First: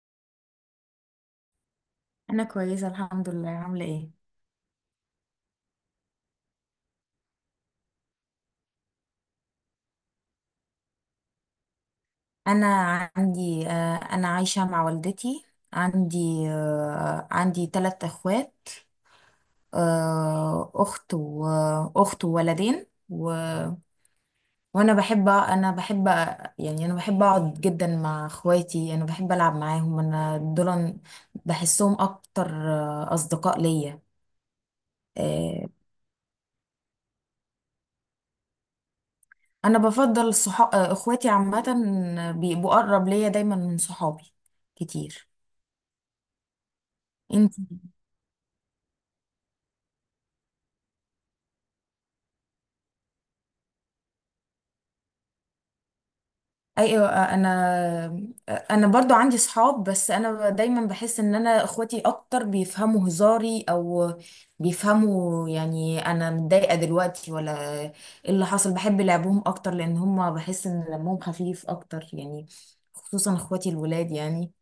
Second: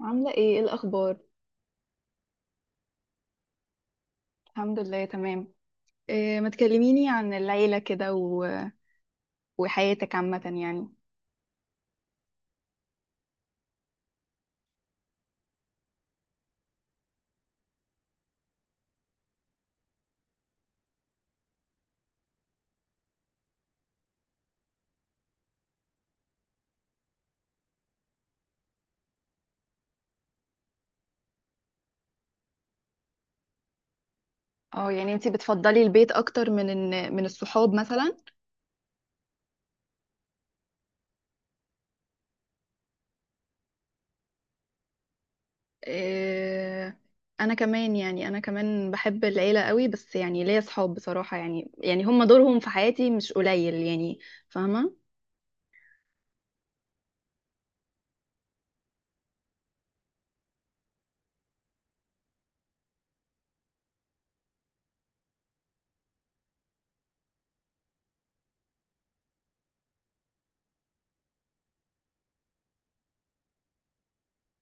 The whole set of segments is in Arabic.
عاملة ايه الأخبار؟ انا كويسه الحمد لله. عامله ايه؟ الحمد لله تمام. إيه، ما تكلميني عن العيلة كده وحياتك عامة يعني. انا انا عايشه مع والدتي. عندي عندي ثلاث اخوات. اخت واخت وولدين وانا بحب. يعني انا بحب اقعد جدا مع اخواتي. انا بحب العب معاهم. انا دول بحسهم اكتر، اصدقاء ليا. اه، يعني انتي آه، بتفضلي البيت أكتر من الصحاب مثلا؟ انا بفضل صحاب اخواتي عامه، بيبقوا اقرب ليا دايما من صحابي كتير. إيه، أنا انت؟ كمان يعني أنا كمان بحب العيلة قوي، بس يعني ليا صحاب بصراحة، يعني هم دورهم في حياتي مش قليل يعني. فاهمة؟ ايوه. انا برضو عندي صحاب. بس انا دايما بحس ان انا اخواتي اكتر بيفهموا هزاري، او بيفهموا يعني انا متضايقه دلوقتي ولا ايه اللي حصل. بحب لعبهم اكتر لان هم بحس ان دمهم خفيف اكتر، يعني خصوصا اخواتي الولاد. يعني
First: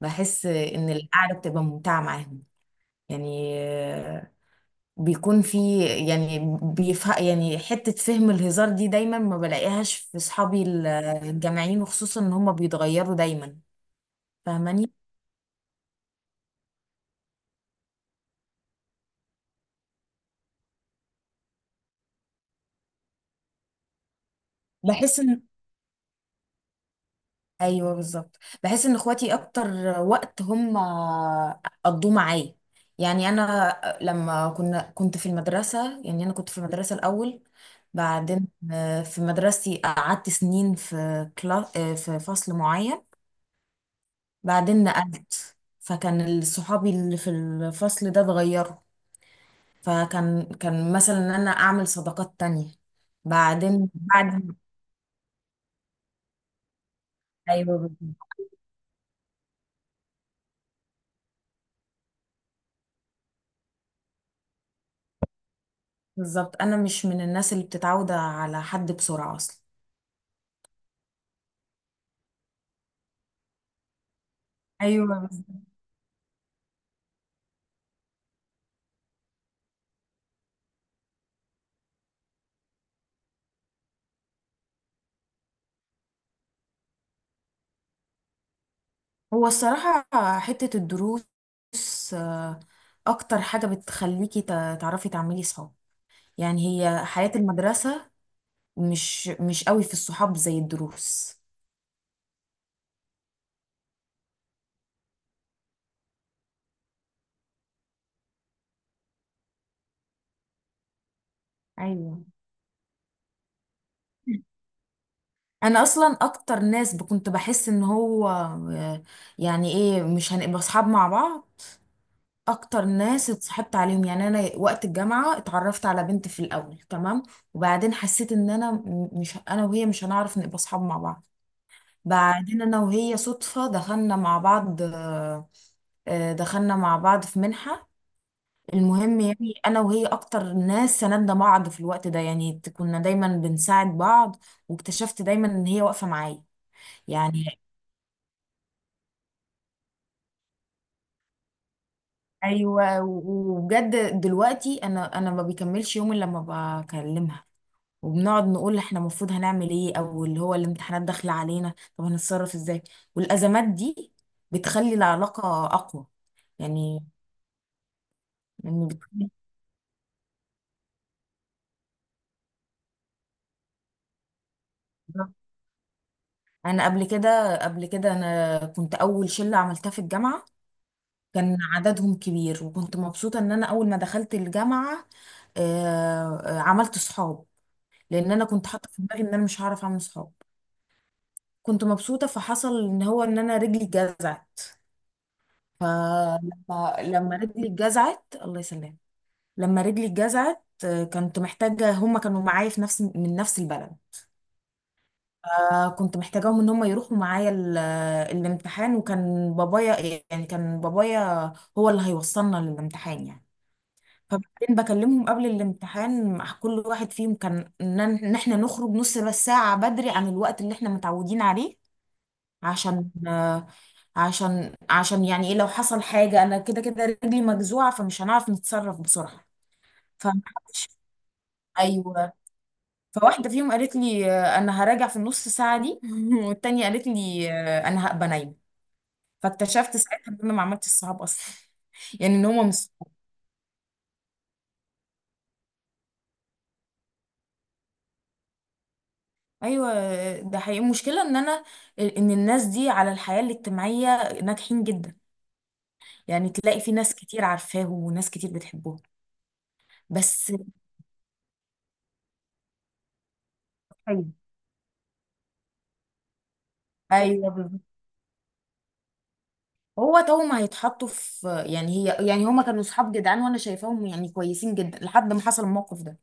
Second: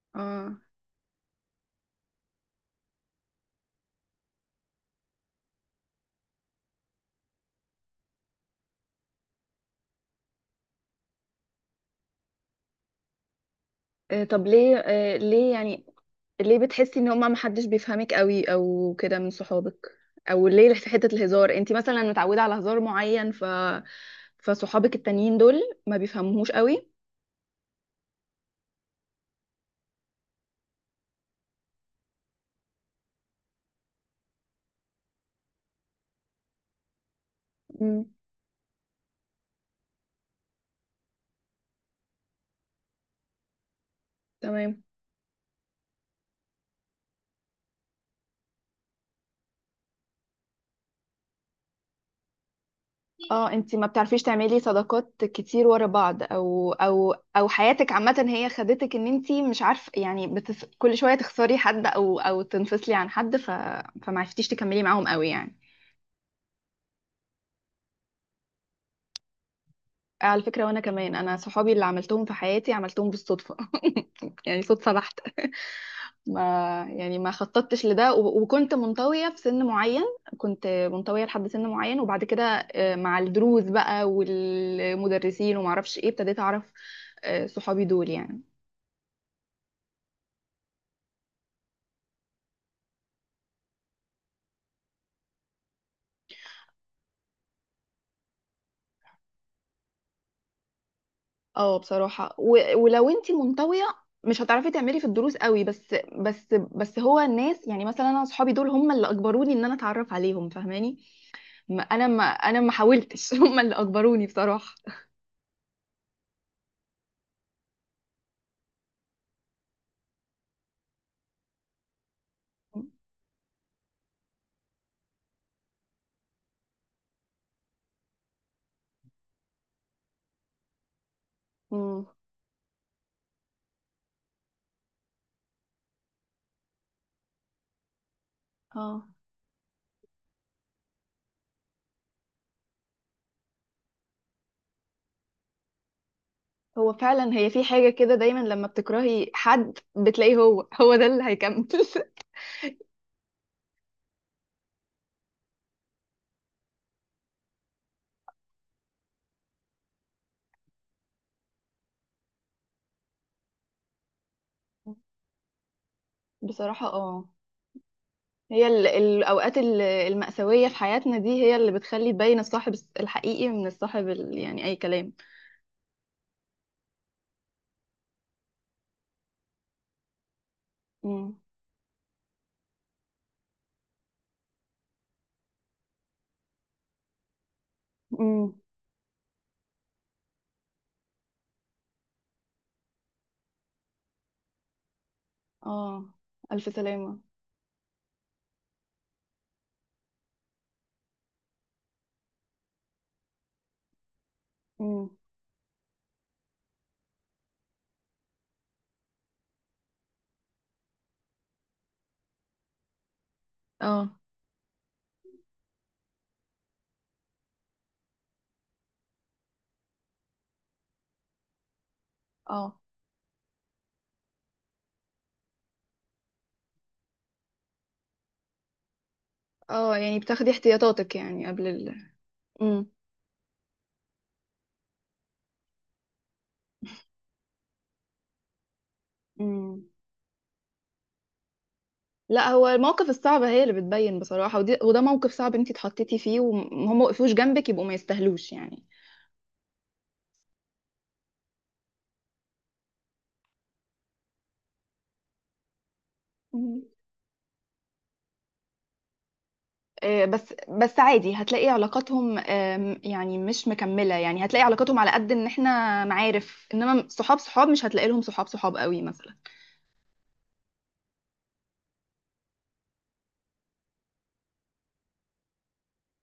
بحس اه. ان القعده بتبقى ممتعه معاهم. يعني بيكون في، يعني بيفهم، يعني حتة فهم الهزار دي دايما ما بلاقيهاش في صحابي الجامعيين، وخصوصا ان هم بيتغيروا دايما. إيه طب ليه، فاهماني؟ إيه ليه يعني؟ ليه بتحسي ان هما محدش بيفهمك قوي او كده من صحابك؟ او ليه في حتة الهزار انت مثلا متعودة على هزار معين، فصحابك بحس التانيين ان، دول ما بيفهموهوش قوي؟ ايوه بالظبط، بحس ان اخواتي اكتر وقت هم قضوه معايا. يعني انا لما كنت في المدرسة. يعني انا كنت في المدرسة الاول. مم. بعدين في مدرستي قعدت سنين في كلا، في فصل معين. تمام. بعدين نقلت، فكان صحابي اللي في الفصل ده اتغيروا. فكان مثلا ان انا اعمل صداقات تانية. اه، انت ما بعدين بتعرفيش بعد تعملي صداقات كتير ورا بعض، او او او ايوه حياتك عامة هي خدتك ان انت مش عارفة يعني كل شوية تخسري حد او او تنفصلي عن حد، فما عرفتيش تكملي معاهم قوي يعني. بالظبط. انا مش من الناس اللي بتتعود على حد بسرعة اصلا. على فكرة وانا كمان، انا صحابي اللي عملتهم في حياتي عملتهم بالصدفة يعني صدفة ايوه بحتة بالظبط. ما يعني ما خططتش لده، وكنت منطوية في سن معين، كنت منطوية لحد سن معين وبعد كده مع الدروس بقى والمدرسين ومعرفش ايه ابتديت اعرف صحابي دول يعني. هو الصراحة حتة الدروس، آه، اكتر حاجة بتخليكي تعرفي تعملي صحاب، يعني هي حياة المدرسة. مش قوي في الصحاب زي الدروس. اه بصراحة، ولو انتي منطوية مش هتعرفي تعملي في الدروس قوي، بس هو الناس يعني، مثلا انا صحابي دول هم اللي اجبروني ان انا اتعرف عليهم، فاهماني؟ ما انا ايوه. ما انا ما حاولتش هم اللي اجبروني بصراحة. انا اصلا اكتر ناس كنت بحس ان هو يعني ايه مش هنبقى اصحاب مع بعض، اكتر ناس اتصاحبت عليهم. يعني انا وقت الجامعه اتعرفت على بنت في الاول تمام، وبعدين حسيت ان انا مش انا وهي مش هنعرف نبقى اصحاب مع بعض. امم بعدين انا وهي صدفه دخلنا مع بعض، دخلنا مع بعض في منحه. اه، المهم يعني انا وهي اكتر ناس سندنا بعض في الوقت ده، يعني كنا دايما بنساعد بعض واكتشفت دايما ان هي واقفه معايا. هو فعلا هي يعني في حاجة كده دايما، لما بتكرهي حد بتلاقيه هو ده اللي هيكمل. ايوه وبجد دلوقتي انا ما بيكملش يوم الا لما بكلمها، وبنقعد نقول احنا المفروض هنعمل ايه، او اللي هو الامتحانات داخله علينا طب هنتصرف ازاي. والازمات دي بتخلي العلاقه اقوى، بصراحة يعني. اه، هي يعني. الأوقات المأساوية في حياتنا دي هي اللي بتخلي تبين الصاحب الحقيقي من الصاحب يعني أي كلام. انا قبل كده انا كنت اول شله عملتها في الجامعه. امم كان عددهم كبير وكنت مبسوطه ان انا اول ما دخلت الجامعه عملت صحاب، لان انا امم كنت حاطه في دماغي ان انا مش هعرف اعمل صحاب. كنت مبسوطة، فحصل ان هو ان انا رجلي اتجزعت. اه. ألف فلما سلامة. لما رجلي اتجزعت، الله يسلم. لما رجلي اتجزعت كنت محتاجة، هما كانوا معايا في نفس من نفس البلد. امم كنت محتاجاهم ان هما يروحوا معايا الامتحان، وكان بابايا، يعني كان بابايا هو اللي هيوصلنا للامتحان. يعني اه فبعدين بكلمهم قبل الامتحان، مع كل واحد فيهم كان ان إن احنا نخرج نص بس ساعة بدري عن الوقت اللي احنا متعودين عليه. اه، عشان عشان يعني ايه لو حصل حاجة، انا كده كده رجلي مجزوعة فمش هنعرف نتصرف بسرعة. اه يعني بتاخدي فمحدش. احتياطاتك يعني قبل ايوه. فواحدة فيهم قالت لي انا هراجع في النص ساعة دي. والتانية قالت لي انا هبقى نايمة. امم فاكتشفت ساعتها ان انا ما عملتش الصحاب اصلا. يعني ان لا، هما هو مش المواقف صحاب. الصعبة هي اللي بتبين بصراحة، ودي وده موقف صعب انتي اتحطيتي فيه وهم وقفوش جنبك، يبقوا ما يستاهلوش يعني. ايوه ده حقيقي. المشكلة ان انا ان الناس دي على الحياة الاجتماعية ناجحين جدا، يعني تلاقي مم. في ناس كتير عارفاهم وناس كتير بتحبهم. بس بس بس عادي هتلاقي علاقاتهم، يعني مش مكملة، ايوه يعني هتلاقي علاقاتهم على قد ان احنا معارف، انما صحاب صحاب أيوة. مش هتلاقي لهم صحاب صحاب قوي مثلا. هو توم هيتحطوا في، يعني هي، يعني هما كانوا صحاب جدعان وانا شايفاهم يعني كويسين جدا لحد ما حصل الموقف ده.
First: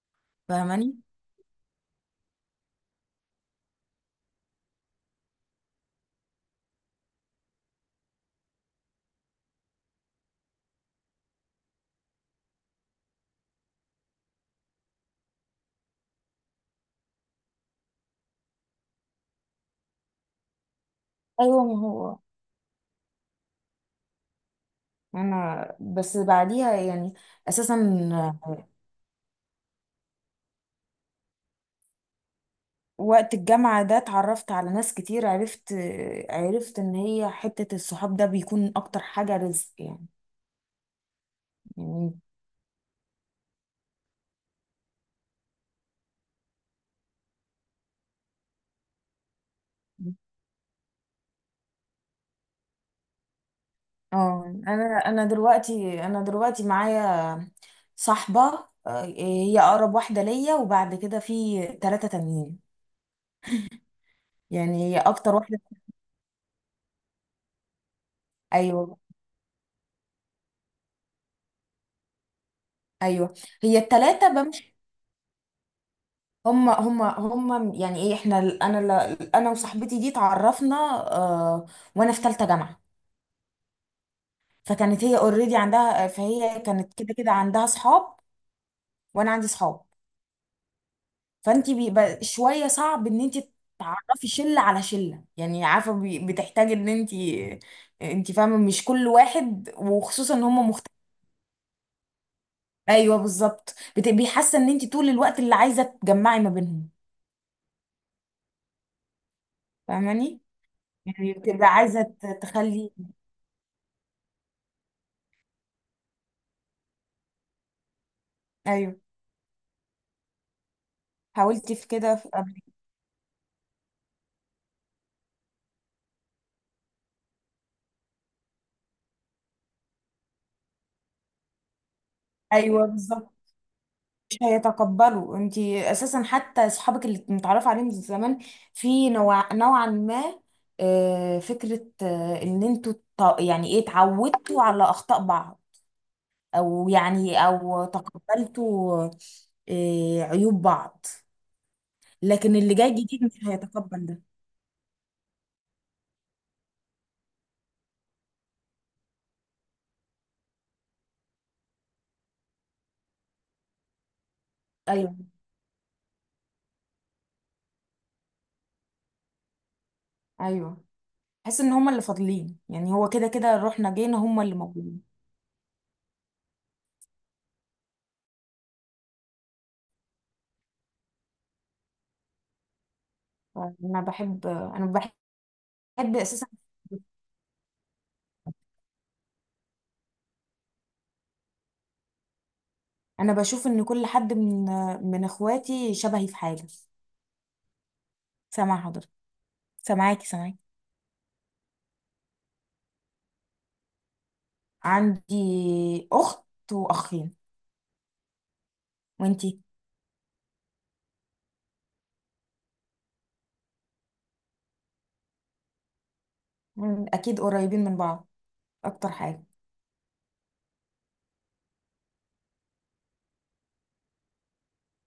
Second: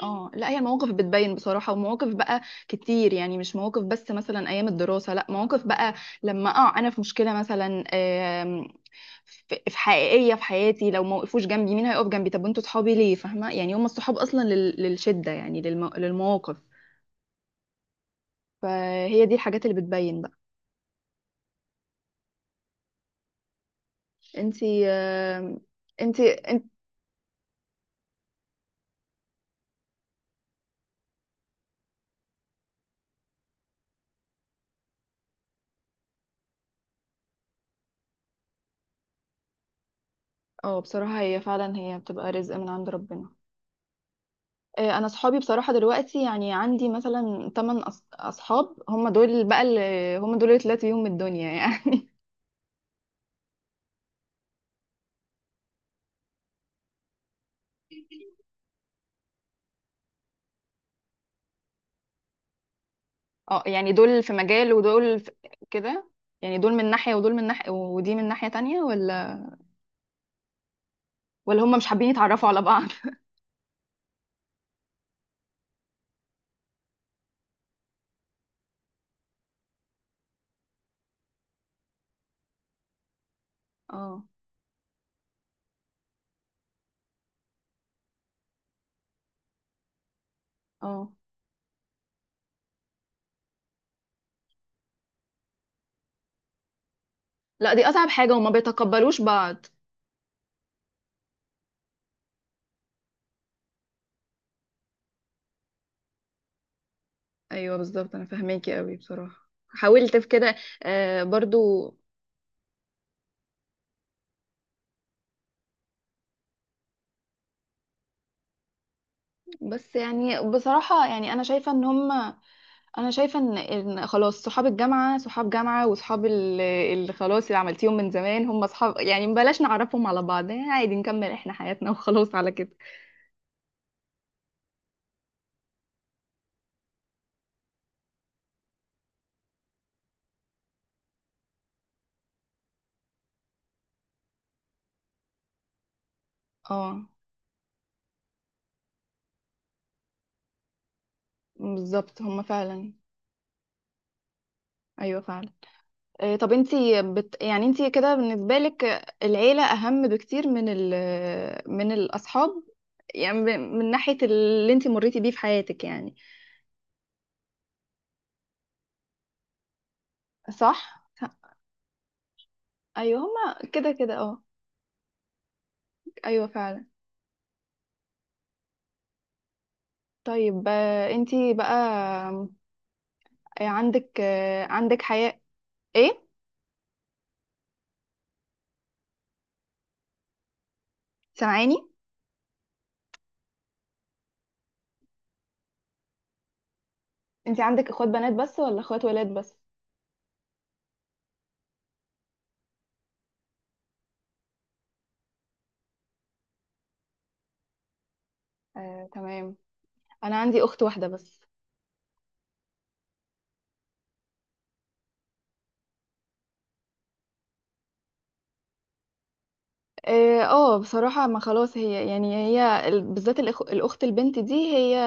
اه لا، هي المواقف فاهماني؟ بتبين بصراحة، ومواقف بقى كتير، يعني مش مواقف بس مثلا أيام الدراسة، لا مواقف بقى. لما اه أنا في مشكلة مثلا في حقيقية في حياتي، لو ما وقفوش جنبي مين هيقف جنبي؟ طب انتوا صحابي ليه، فاهمة يعني؟ هم الصحاب أصلا للشدة يعني، للمواقف. فهي دي الحاجات اللي بتبين بقى. ايوه ما هو انتي انا بس انت بعديها، يعني اساسا وقت الجامعة ده اتعرفت على ناس كتير. عرفت ان هي حتة الصحاب ده بيكون اكتر حاجة رزق، يعني. اه بصراحة هي فعلا هي يعني بتبقى رزق من عند ربنا. انا اصحابي بصراحه دلوقتي يعني عندي مثلا 8 اصحاب، هم دول بقى اللي، هم دول اللي طلعت بيهم الدنيا يعني. اه انا دلوقتي دلوقتي معايا صاحبة، هي اقرب واحدة ليا، وبعد كده في ثلاثة تانيين. اه، يعني دول في مجال يعني هي ودول في اكتر واحده. كده يعني، دول من ناحيه ودول من ناحيه ودي من ناحيه تانية، ايوه ولا ولا هم مش حابين يتعرفوا على بعض؟ ايوه. هي التلاتة بمشي. هم، يعني ايه احنا انا، انا وصاحبتي دي اتعرفنا، آه، وانا في تالتة جامعة. اه فكانت هي اوريدي عندها، فهي كانت كده كده عندها صحاب وانا عندي صحاب. اه. فانت بيبقى شوية صعب ان انت تعرفي شلة على شلة، يعني عارفة بتحتاج ان انت لا دي اصعب حاجه انت وما فاهمة مش كل بيتقبلوش بعض. واحد، وخصوصا ان هم مختلفين. ايوه بالظبط بيحس ان انت طول الوقت اللي عايزة تجمعي ما بينهم. ايوه بالظبط، انا فاهماكي قوي بصراحه، حاولت في فاهماني؟ كده يعني بتبقى برضو. عايزة تخلي. ايوه بس يعني بصراحه يعني انا شايفه حاولتي ان في هم كده في قبل. انا شايفه ان إن خلاص، صحاب الجامعه صحاب جامعه، وصحاب اللي خلاص اللي عملتيهم من زمان هم صحاب، يعني بلاش نعرفهم على بعض يعني، عادي نكمل احنا حياتنا وخلاص على كده. ايوه بالظبط مش هيتقبلوا. انتي اساسا حتى اصحابك اللي متعرف عليهم من زمان، في نوع نوعا ما فكرة ان انتوا يعني ايه اتعودتوا على اخطاء بعض، او اه يعني او تقبلتوا عيوب بعض. بالظبط هم لكن اللي جاي فعلا. جديد مش هيتقبل ده. ايوه فعلا. إيه، طب يعني انتي كده بالنسبه لك العيله اهم بكتير من الاصحاب، من ناحيه اللي انتي ايوه مريتي بيه في حياتك يعني، ايوه. صح؟ حس ان هما اللي فاضلين، يعني هو ايوه كده هما كده كده رحنا جينا كده اه. هما اللي موجودين. ايوه فعلا. طيب انتي بقى انا عندك بحب انا عندك حياة، بحب ايه، اساسا سامعاني؟ انا بشوف ان كل حد من من اخواتي شبهي في حاجه. انت عندك اخوات بنات بس ولا سامعه اخوات حضرتك. ولاد بس؟ سامعاكي. عندي اخت واخين. تمام. وانتي؟ انا عندي اخت واحدة بس. مم، اكيد قريبين من بعض اكتر حاجه. اه بصراحة، ما خلاص هي يعني هي بالذات الاخت البنت دي هي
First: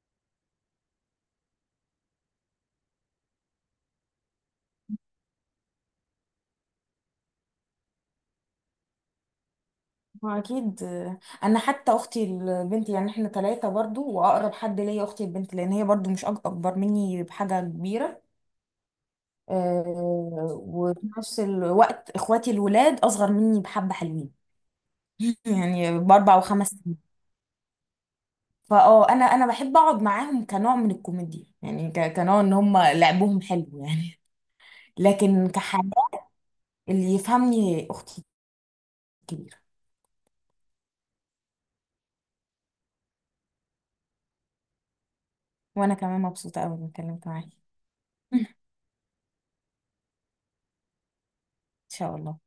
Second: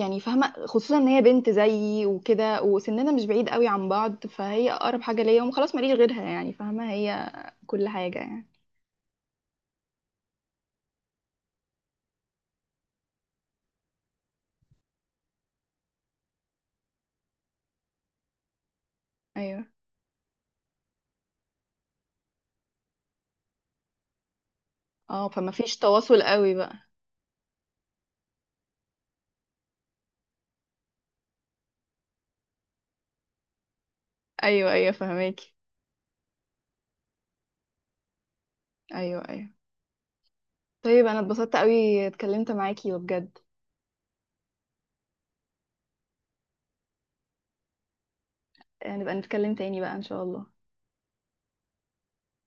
يعني فاهمة، خصوصا ان هي بنت زيي وكده وسننا مش بعيد قوي عن بعض، فهي اقرب حاجة ليا وخلاص، ماليش غيرها يعني، فاهمة؟ هي كل حاجة يعني. ما اكيد، انا حتى اختي البنت، يعني احنا ثلاثه برضو واقرب حد ليا اختي البنت، لان هي برضو مش اكبر مني بحاجه كبيره. ايوه. أه، وفي نفس الوقت اخواتي الولاد اصغر مني بحبه، حلوين. اه فما فيش يعني تواصل باربع قوي وخمس بقى. سنين انا بحب اقعد معاهم كنوع من الكوميديا، يعني ك- كنوع ان هم لعبهم حلو. يعني ايوه ايوه لكن فهماكي. كحاجة، اللي يفهمني اختي ايوه ايوه. الكبيرة. طيب انا اتبسطت قوي اتكلمت معاكي وبجد، وانا كمان مبسوطة قوي اني اتكلمت معاكي. ان نبقى نتكلم تاني بقى ان شاء الله. شاء الله.